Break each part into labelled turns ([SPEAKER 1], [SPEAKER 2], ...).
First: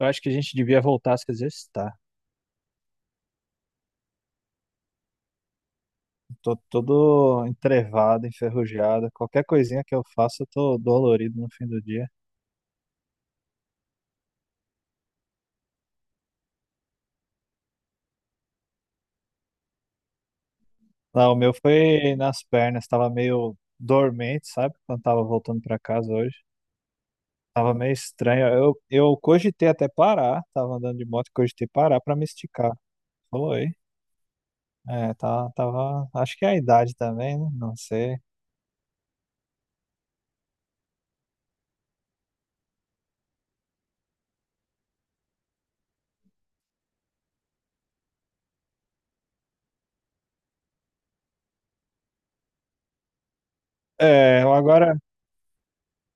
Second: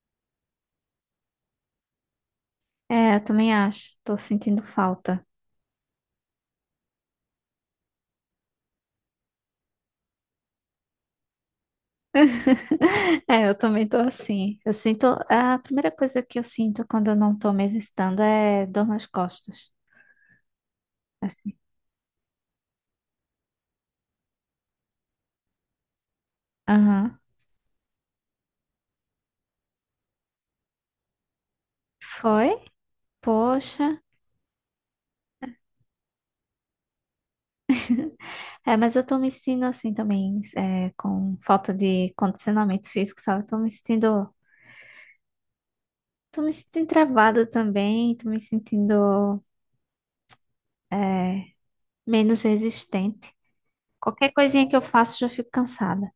[SPEAKER 1] Eu acho que a gente devia voltar a se exercitar.
[SPEAKER 2] É, eu também acho. Tô sentindo falta.
[SPEAKER 1] Tô todo entrevado, enferrujado. Qualquer coisinha que eu faço, eu tô dolorido no fim do dia.
[SPEAKER 2] É, eu também tô assim. Eu sinto. A primeira coisa que eu sinto quando eu não tô me exercitando é dor nas costas.
[SPEAKER 1] Lá, o meu
[SPEAKER 2] Assim.
[SPEAKER 1] foi nas pernas, tava meio dormente, sabe? Quando tava voltando pra casa hoje.
[SPEAKER 2] Aham.
[SPEAKER 1] Tava meio estranho. Eu cogitei até parar, tava andando de moto, cogitei parar pra me
[SPEAKER 2] Foi?
[SPEAKER 1] esticar. Foi.
[SPEAKER 2] Poxa.
[SPEAKER 1] É, tava. Acho que é a idade também, né? Não sei.
[SPEAKER 2] É, mas eu tô me sentindo assim também, com falta de condicionamento físico, sabe? Eu tô me sentindo. Tô me sentindo travada também. Tô me sentindo, é, menos resistente. Qualquer
[SPEAKER 1] É,
[SPEAKER 2] coisinha que eu
[SPEAKER 1] agora,
[SPEAKER 2] faço, já fico cansada.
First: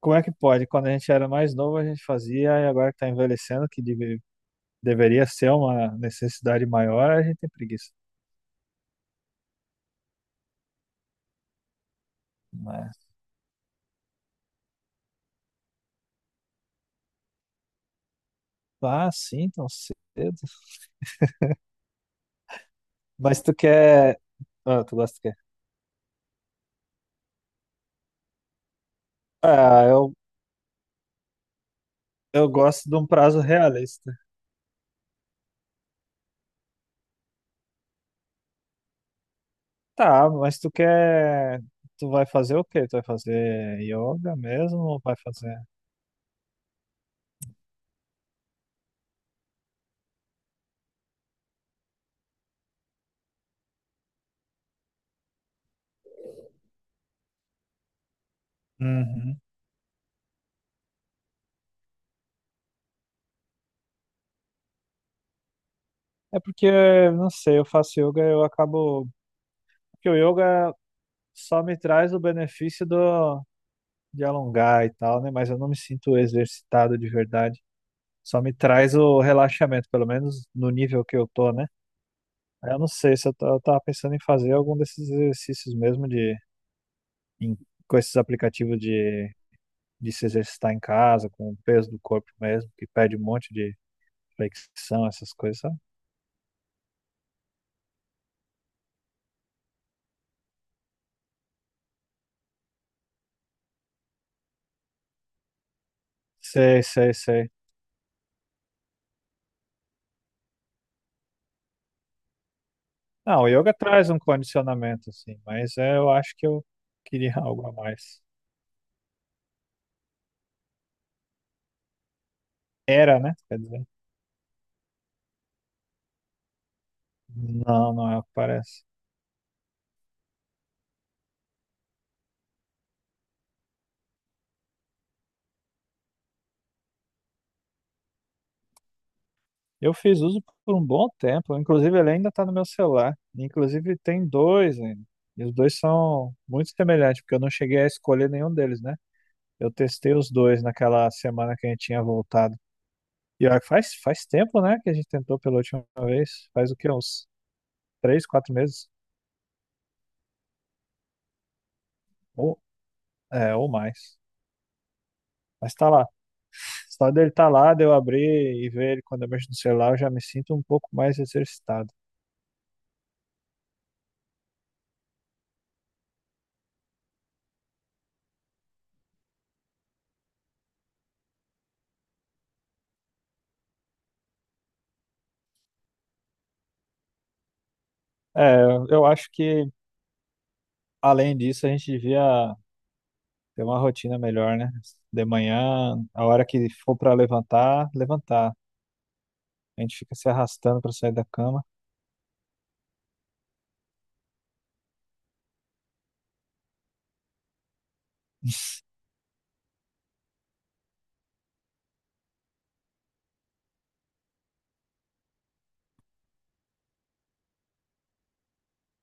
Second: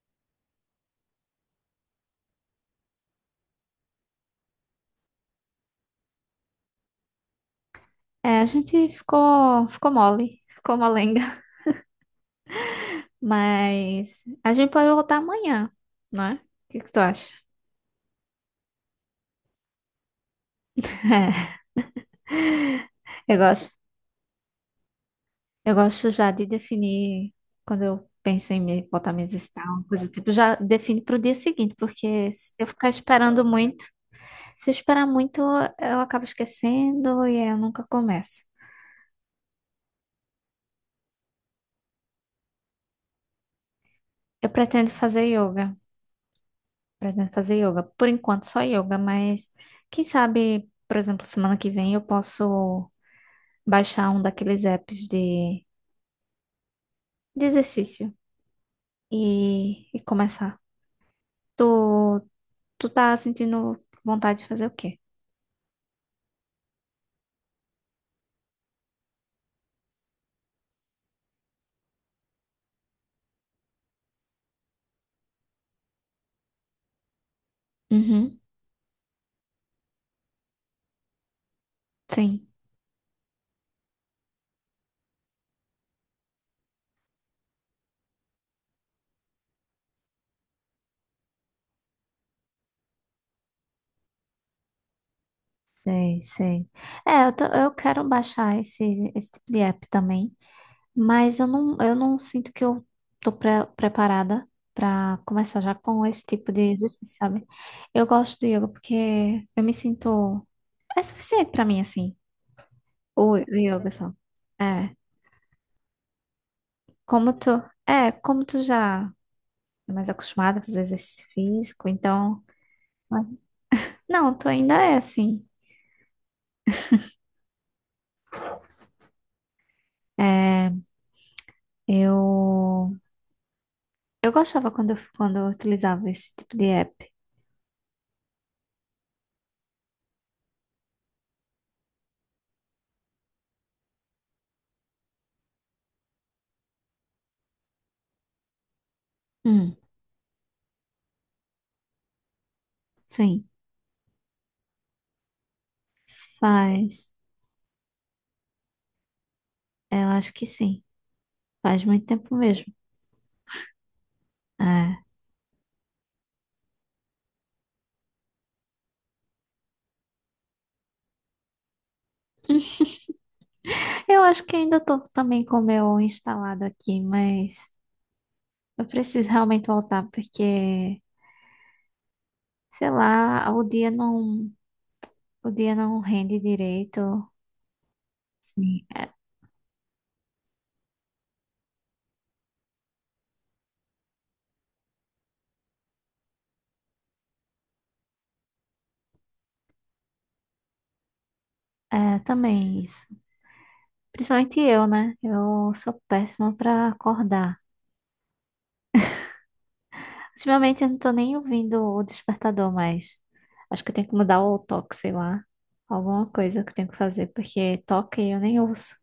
[SPEAKER 1] como é que pode? Quando a gente era mais novo, a gente fazia, e agora que tá envelhecendo, que deveria ser uma necessidade maior, a gente tem preguiça.
[SPEAKER 2] É, a gente ficou mole, ficou molenga.
[SPEAKER 1] Mas,
[SPEAKER 2] Mas a gente pode voltar amanhã, não é? O que que tu acha?
[SPEAKER 1] ah, sim, tão cedo.
[SPEAKER 2] É, eu
[SPEAKER 1] Mas tu
[SPEAKER 2] gosto.
[SPEAKER 1] quer. Ah, tu gosta do quê?
[SPEAKER 2] Eu gosto já de definir, quando eu penso em me botar minhas uma
[SPEAKER 1] Ah,
[SPEAKER 2] coisa do
[SPEAKER 1] eu,
[SPEAKER 2] tipo, já define para o dia seguinte, porque
[SPEAKER 1] eu
[SPEAKER 2] se eu
[SPEAKER 1] gosto
[SPEAKER 2] ficar
[SPEAKER 1] de um prazo
[SPEAKER 2] esperando muito,
[SPEAKER 1] realista.
[SPEAKER 2] se eu esperar muito, eu acabo esquecendo e aí eu nunca começo.
[SPEAKER 1] Tá, mas tu quer. Tu vai fazer o quê? Tu vai fazer yoga
[SPEAKER 2] Eu
[SPEAKER 1] mesmo
[SPEAKER 2] pretendo
[SPEAKER 1] ou vai
[SPEAKER 2] fazer
[SPEAKER 1] fazer.
[SPEAKER 2] yoga, pretendo fazer yoga. Por enquanto, só yoga, mas quem sabe, por exemplo, semana que vem eu posso baixar um daqueles apps de exercício
[SPEAKER 1] Uhum.
[SPEAKER 2] e começar. Tu, Tu tá sentindo vontade de fazer o quê?
[SPEAKER 1] É porque, não sei, eu faço yoga e eu acabo. Porque o yoga só me traz o benefício do de alongar e tal, né? Mas eu não me sinto exercitado de verdade.
[SPEAKER 2] Uhum,
[SPEAKER 1] Só me traz o relaxamento, pelo menos no nível que eu tô, né?
[SPEAKER 2] sim.
[SPEAKER 1] Aí eu não sei se eu tava pensando em fazer algum desses exercícios mesmo de em- com esses aplicativos de se exercitar em casa, com o peso do corpo mesmo, que pede um monte de flexão, essas coisas, sabe?
[SPEAKER 2] Sei, sei. É, tô- eu quero baixar esse tipo de app também, mas eu não sinto que eu tô pre- preparada pra começar já com esse tipo de
[SPEAKER 1] Sei, sei,
[SPEAKER 2] exercício, sabe?
[SPEAKER 1] sei.
[SPEAKER 2] Eu gosto do yoga porque eu me sinto. É suficiente pra mim, assim, o
[SPEAKER 1] Não, o yoga
[SPEAKER 2] yoga
[SPEAKER 1] traz
[SPEAKER 2] só.
[SPEAKER 1] um
[SPEAKER 2] É,
[SPEAKER 1] condicionamento, assim, mas é, eu acho que eu
[SPEAKER 2] como
[SPEAKER 1] queria
[SPEAKER 2] tu.
[SPEAKER 1] algo a
[SPEAKER 2] É,
[SPEAKER 1] mais.
[SPEAKER 2] como tu já é mais acostumada a fazer exercício físico, então.
[SPEAKER 1] Era, né? Quer dizer,
[SPEAKER 2] Não, tu ainda é assim.
[SPEAKER 1] não, não é o que parece.
[SPEAKER 2] É, eu, eu gostava quando quando eu utilizava esse tipo de app.
[SPEAKER 1] Eu fiz uso por um bom tempo, inclusive ele ainda está no meu celular. Inclusive tem dois ainda. E os dois são muito semelhantes, porque eu não cheguei a escolher nenhum deles, né? Eu
[SPEAKER 2] Hum,
[SPEAKER 1] testei os dois naquela semana que a gente tinha voltado.
[SPEAKER 2] sim,
[SPEAKER 1] E olha, que faz, faz tempo, né, que a gente tentou pela última vez. Faz o quê?
[SPEAKER 2] faz.
[SPEAKER 1] Uns três, quatro meses?
[SPEAKER 2] Eu acho que sim. Faz muito tempo
[SPEAKER 1] Ou,
[SPEAKER 2] mesmo.
[SPEAKER 1] é, ou mais.
[SPEAKER 2] É.
[SPEAKER 1] Mas tá lá. Só dele tá lá, de eu abrir e ver ele quando eu mexo no celular, eu já me sinto um pouco mais exercitado.
[SPEAKER 2] Eu acho que ainda tô também com o meu instalado aqui, mas eu preciso realmente voltar porque, sei lá, o dia o dia não rende direito.
[SPEAKER 1] É,
[SPEAKER 2] Sim,
[SPEAKER 1] eu
[SPEAKER 2] é,
[SPEAKER 1] acho que, além disso, a gente devia. Ter uma rotina melhor, né? De manhã, a hora que for pra levantar, levantar. A gente fica se arrastando pra sair da cama.
[SPEAKER 2] é também isso. Principalmente eu, né? Eu sou péssima pra acordar. Ultimamente eu não tô nem ouvindo o despertador mais. Acho que eu tenho que mudar o toque, sei lá. Alguma coisa que eu tenho que fazer, porque toque eu nem ouço.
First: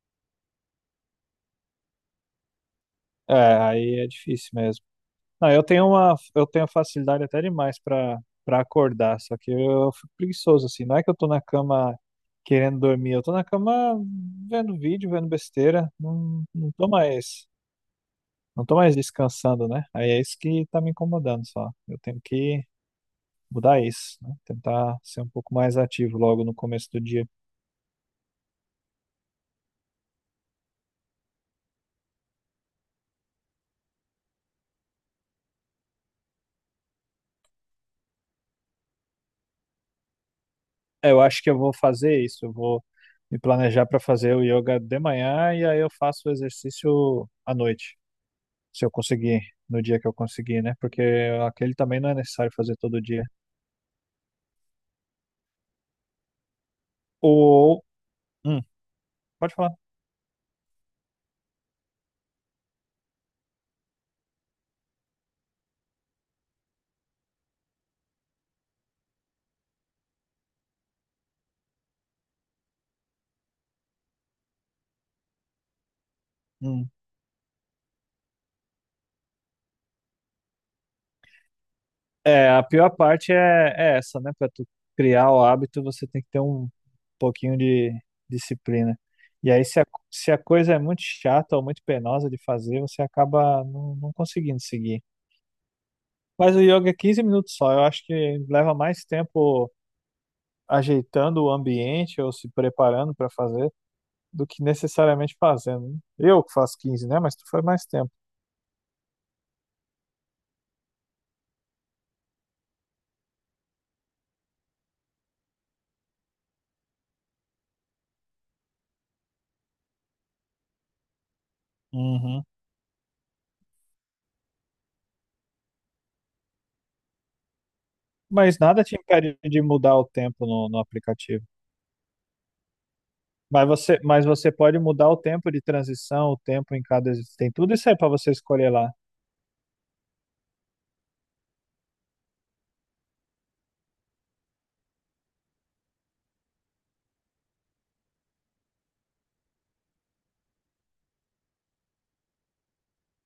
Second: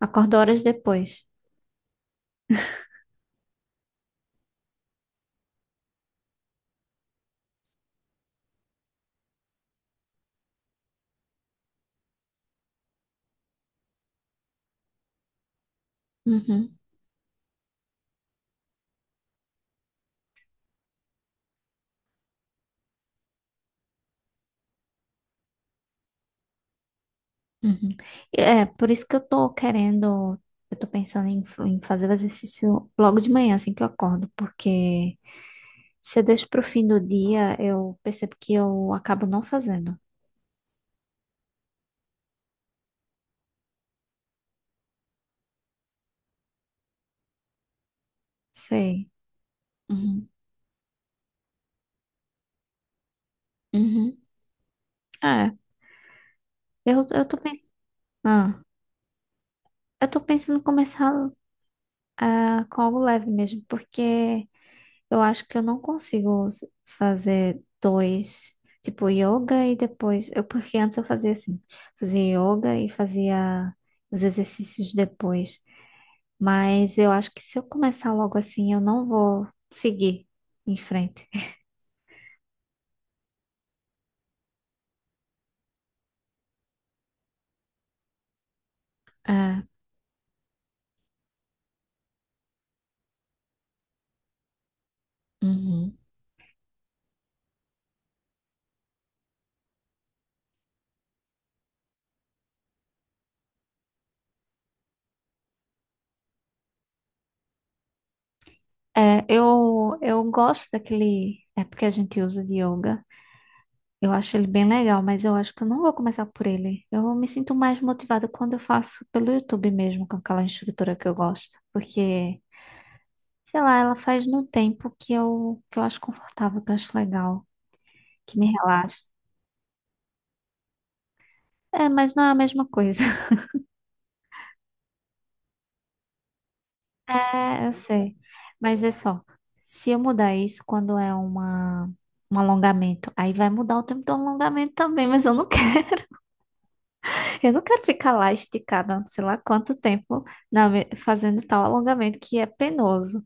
[SPEAKER 2] Acordo horas depois.
[SPEAKER 1] É, aí é difícil mesmo. Não, eu tenho facilidade até demais pra para acordar, só que eu fico preguiçoso assim. Não é que eu tô na cama querendo dormir, eu tô na cama vendo vídeo, vendo besteira,
[SPEAKER 2] Uhum,
[SPEAKER 1] não tô mais descansando, né? Aí é isso que tá me incomodando só. Eu tenho que mudar isso, né? Tentar ser um pouco mais ativo logo no começo do dia.
[SPEAKER 2] uhum. Por isso que eu tô querendo, eu tô pensando em, em fazer o exercício logo de manhã, assim que eu acordo, porque se eu deixo pro fim do dia, eu percebo que eu acabo não fazendo.
[SPEAKER 1] É, eu acho que eu vou fazer isso. Eu vou me planejar para fazer o yoga de manhã e aí eu faço o exercício à noite, se eu
[SPEAKER 2] Sei.
[SPEAKER 1] conseguir, no dia que eu
[SPEAKER 2] Uhum.
[SPEAKER 1] conseguir, né? Porque aquele também não é necessário fazer todo dia.
[SPEAKER 2] Uhum. Ah, eu tô pensando,
[SPEAKER 1] Ou, hum,
[SPEAKER 2] ah,
[SPEAKER 1] pode falar.
[SPEAKER 2] eu tô pensando em começar com algo leve mesmo, porque eu acho que eu não consigo s- fazer dois, tipo yoga e depois, eu, porque antes eu fazia assim, fazia yoga e fazia os exercícios depois,
[SPEAKER 1] Hum.
[SPEAKER 2] mas eu acho que se eu começar logo assim, eu não vou seguir em frente.
[SPEAKER 1] É, a pior parte é essa, né? Para tu criar o hábito, você tem que ter um pouquinho de disciplina. E
[SPEAKER 2] Ah,
[SPEAKER 1] aí, se a coisa é muito chata ou muito penosa de fazer, você acaba não conseguindo seguir.
[SPEAKER 2] uhum.
[SPEAKER 1] Mas o yoga é 15 minutos só. Eu acho que leva mais tempo ajeitando o ambiente ou se preparando para fazer do que necessariamente fazendo, né? Eu que faço 15, né? Mas tu faz mais tempo.
[SPEAKER 2] É, eu gosto daquele, é porque a gente usa de yoga. Eu acho ele bem legal, mas eu acho que eu não vou começar por ele. Eu me sinto mais motivada quando eu faço pelo YouTube mesmo, com aquela instrutora que eu gosto. Porque,
[SPEAKER 1] Uhum.
[SPEAKER 2] sei lá, ela faz no tempo que que eu acho confortável, que eu acho legal, que me
[SPEAKER 1] Mas nada te
[SPEAKER 2] relaxa.
[SPEAKER 1] impede de mudar o tempo no aplicativo.
[SPEAKER 2] É, mas não é a mesma coisa.
[SPEAKER 1] Mas você pode mudar o tempo de transição, o tempo em cada. Tem
[SPEAKER 2] É, eu
[SPEAKER 1] tudo isso aí para
[SPEAKER 2] sei.
[SPEAKER 1] você escolher
[SPEAKER 2] Mas
[SPEAKER 1] lá.
[SPEAKER 2] é só, se eu mudar isso quando é uma, um alongamento, aí vai mudar o tempo do alongamento também, mas eu não quero. Eu não quero ficar lá esticada, sei lá quanto tempo, na me- fazendo tal alongamento que é penoso.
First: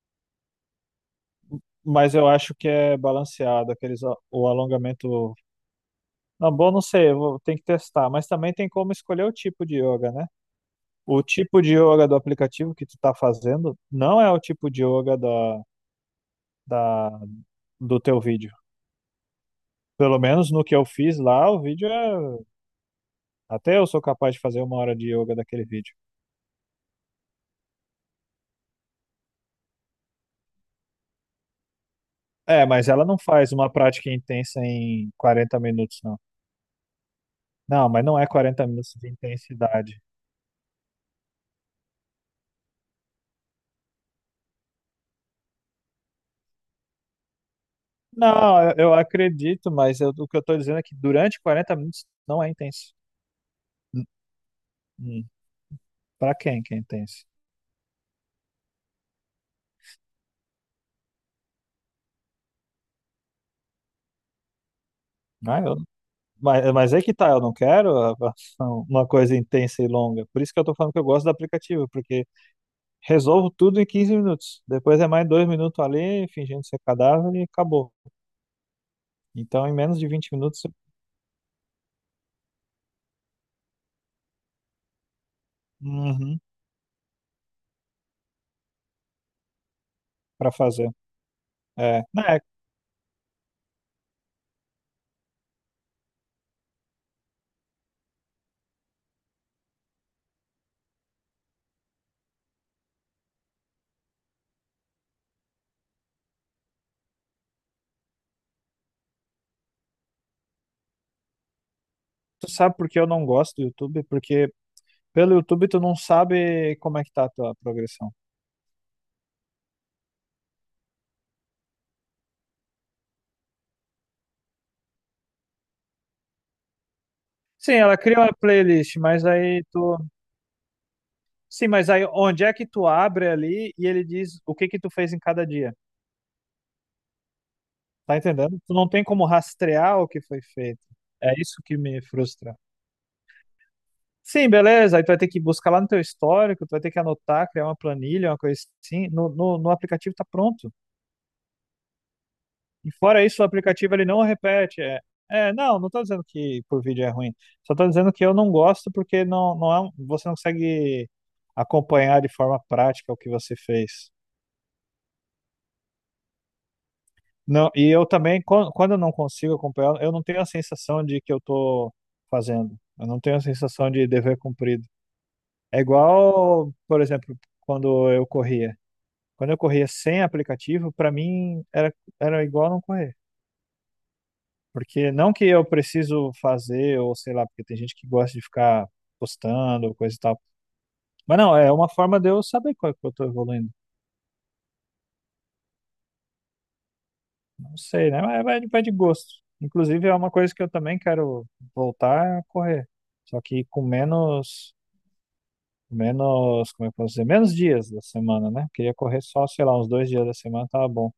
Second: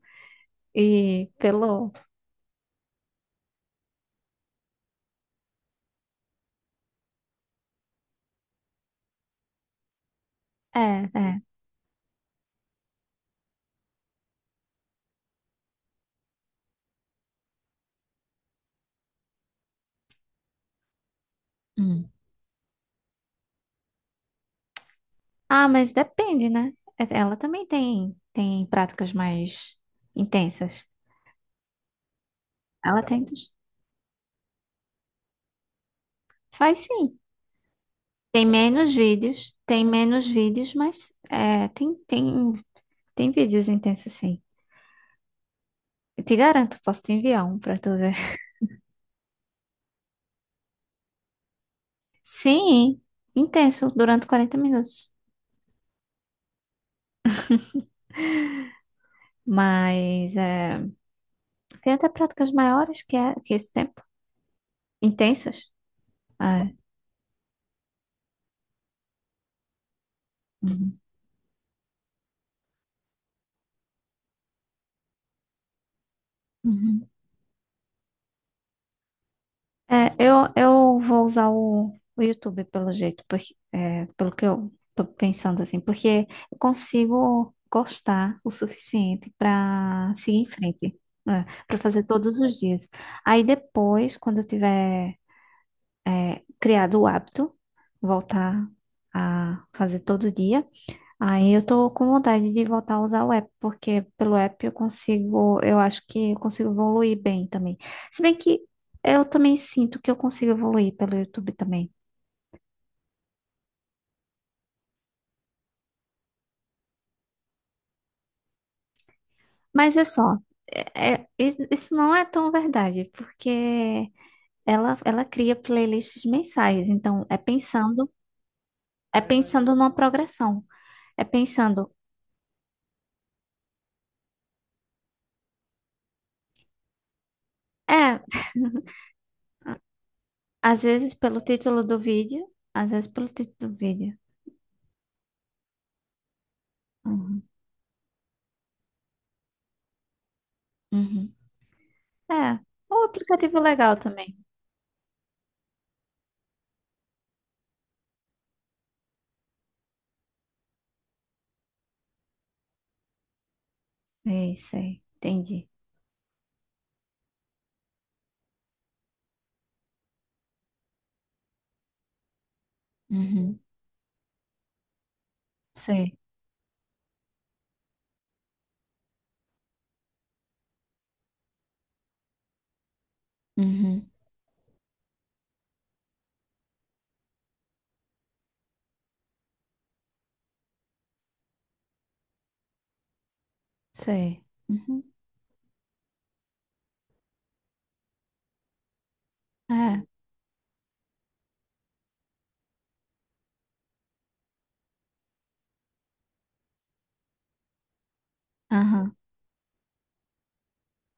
[SPEAKER 2] E pelo.
[SPEAKER 1] Mas eu acho que é balanceado, o alongamento. Não, bom, não sei, eu vou, tem que testar. Mas também tem como escolher o tipo de yoga, né?
[SPEAKER 2] É,
[SPEAKER 1] O
[SPEAKER 2] é.
[SPEAKER 1] tipo de yoga do aplicativo que tu tá fazendo não é o tipo de yoga da, do teu vídeo. Pelo menos no que eu fiz lá, o vídeo
[SPEAKER 2] Hum.
[SPEAKER 1] é. Até eu sou capaz de fazer uma hora de yoga daquele
[SPEAKER 2] Ah, mas
[SPEAKER 1] vídeo.
[SPEAKER 2] depende, né? É- Ela também tem práticas mais intensas.
[SPEAKER 1] É, mas
[SPEAKER 2] Ela
[SPEAKER 1] ela não
[SPEAKER 2] tem. Dos-
[SPEAKER 1] faz uma prática intensa em 40 minutos, não.
[SPEAKER 2] Faz sim.
[SPEAKER 1] Não, mas não é 40 minutos de
[SPEAKER 2] Tem
[SPEAKER 1] intensidade.
[SPEAKER 2] menos vídeos, mas é, tem vídeos intensos, sim. Eu te garanto, posso te enviar um pra tu ver.
[SPEAKER 1] Não, eu acredito, o que eu tô dizendo é que durante 40 minutos não é intenso.
[SPEAKER 2] Sim, intenso,
[SPEAKER 1] Hum,
[SPEAKER 2] durante 40 minutos.
[SPEAKER 1] hum. Pra quem que é intenso?
[SPEAKER 2] Mas é. Tem até práticas maiores que é esse tempo.
[SPEAKER 1] Ah,
[SPEAKER 2] Intensas.
[SPEAKER 1] eu
[SPEAKER 2] Ah,
[SPEAKER 1] mas,
[SPEAKER 2] é.
[SPEAKER 1] é que tá, eu não quero uma coisa intensa e longa. Por isso que eu tô falando
[SPEAKER 2] Uhum.
[SPEAKER 1] que eu gosto do aplicativo, porque resolvo tudo em 15 minutos. Depois é mais dois minutos ali, fingindo ser
[SPEAKER 2] Uhum.
[SPEAKER 1] cadáver e acabou. Então, em menos de
[SPEAKER 2] É,
[SPEAKER 1] 20 minutos,
[SPEAKER 2] eu vou usar o YouTube pelo jeito, porque, é, pelo que eu tô pensando assim, porque
[SPEAKER 1] uhum,
[SPEAKER 2] eu consigo gostar o suficiente para seguir em
[SPEAKER 1] para fazer.
[SPEAKER 2] frente, né, para
[SPEAKER 1] É.
[SPEAKER 2] fazer
[SPEAKER 1] Não,
[SPEAKER 2] todos
[SPEAKER 1] é,
[SPEAKER 2] os dias. Aí depois, quando eu tiver criado o hábito, voltar a fazer todo dia. Aí eu tô com vontade de voltar a usar o app, porque pelo app eu consigo, eu acho que eu consigo evoluir bem também. Se bem que eu também sinto que eu consigo evoluir pelo YouTube também.
[SPEAKER 1] tu sabe por que eu não gosto do YouTube? Porque pelo YouTube tu não sabe como é que tá a tua progressão.
[SPEAKER 2] Mas é só, isso não é tão verdade, porque ela cria playlists mensais, então
[SPEAKER 1] Sim, ela cria uma playlist,
[SPEAKER 2] é
[SPEAKER 1] mas aí
[SPEAKER 2] pensando numa
[SPEAKER 1] tu.
[SPEAKER 2] progressão. É
[SPEAKER 1] Sim, mas
[SPEAKER 2] pensando,
[SPEAKER 1] aí onde é que tu abre ali e ele diz o que que tu fez em cada dia? Tá
[SPEAKER 2] é,
[SPEAKER 1] entendendo? Tu não tem como rastrear o que foi feito.
[SPEAKER 2] às vezes
[SPEAKER 1] É
[SPEAKER 2] pelo
[SPEAKER 1] isso que
[SPEAKER 2] título do
[SPEAKER 1] me
[SPEAKER 2] vídeo,
[SPEAKER 1] frustra.
[SPEAKER 2] às vezes pelo título do vídeo.
[SPEAKER 1] Sim, beleza. Aí tu vai ter que buscar lá no teu histórico, tu vai ter que
[SPEAKER 2] Uhum,
[SPEAKER 1] anotar, criar uma planilha, uma coisa assim. No aplicativo tá pronto.
[SPEAKER 2] uhum. É,
[SPEAKER 1] E
[SPEAKER 2] um
[SPEAKER 1] fora isso, o
[SPEAKER 2] aplicativo
[SPEAKER 1] aplicativo
[SPEAKER 2] legal
[SPEAKER 1] ele não
[SPEAKER 2] também.
[SPEAKER 1] repete. É, é, não, não tô dizendo que por vídeo é ruim. Só tô dizendo que eu não gosto porque você não consegue acompanhar de forma prática o que você fez.
[SPEAKER 2] Sei, sei. Entendi.
[SPEAKER 1] Não, e eu também, quando eu não consigo acompanhar, eu não tenho a sensação de que eu tô fazendo. Eu não tenho a
[SPEAKER 2] Uhum,
[SPEAKER 1] sensação de dever cumprido. É
[SPEAKER 2] Sei,
[SPEAKER 1] igual, por exemplo, quando eu corria. Quando eu corria sem aplicativo, para mim era igual não correr.
[SPEAKER 2] uhum,
[SPEAKER 1] Porque não que eu preciso fazer, ou sei lá, porque tem gente que gosta de ficar postando, coisa e tal. Mas não, é uma forma de eu saber qual é que eu tô evoluindo.
[SPEAKER 2] sei. Uhum.
[SPEAKER 1] Não sei, né? Mas vai de gosto.
[SPEAKER 2] É,
[SPEAKER 1] Inclusive, é uma coisa que eu também quero voltar a correr. Só que com menos, como é que eu posso dizer? Menos dias da semana, né? Queria
[SPEAKER 2] aham,
[SPEAKER 1] correr só, sei lá, uns dois dias da semana, tava bom.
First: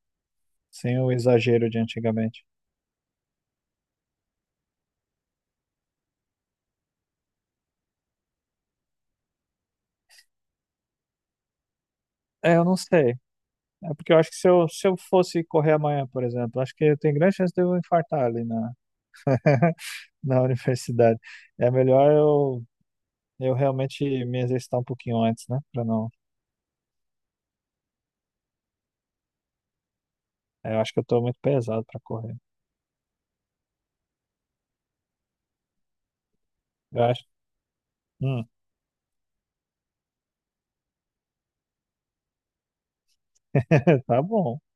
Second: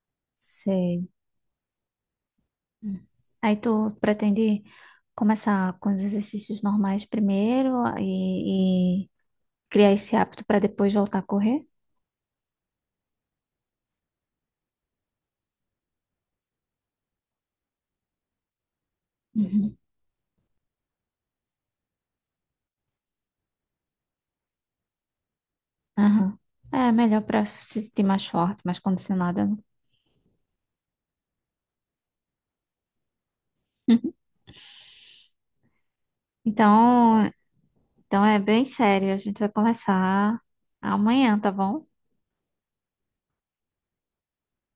[SPEAKER 1] Sem
[SPEAKER 2] sei.
[SPEAKER 1] o exagero de antigamente.
[SPEAKER 2] Uhum. Aí tu pretende começar com os exercícios normais primeiro e criar esse hábito para depois voltar a correr?
[SPEAKER 1] É, eu não sei. É porque eu acho que se eu fosse correr amanhã, por exemplo, acho que eu tenho grande chance de eu infartar ali na,
[SPEAKER 2] Uhum.
[SPEAKER 1] na universidade. É melhor eu, eu realmente me exercitar um pouquinho antes, né? Pra não.
[SPEAKER 2] Aham. É melhor para se sentir mais forte, mais condicionada, né?
[SPEAKER 1] É, eu acho que eu tô muito pesado pra correr. Eu acho.
[SPEAKER 2] Então, então é
[SPEAKER 1] Hum.
[SPEAKER 2] bem sério. A gente vai começar amanhã, tá bom?
[SPEAKER 1] Tá bom.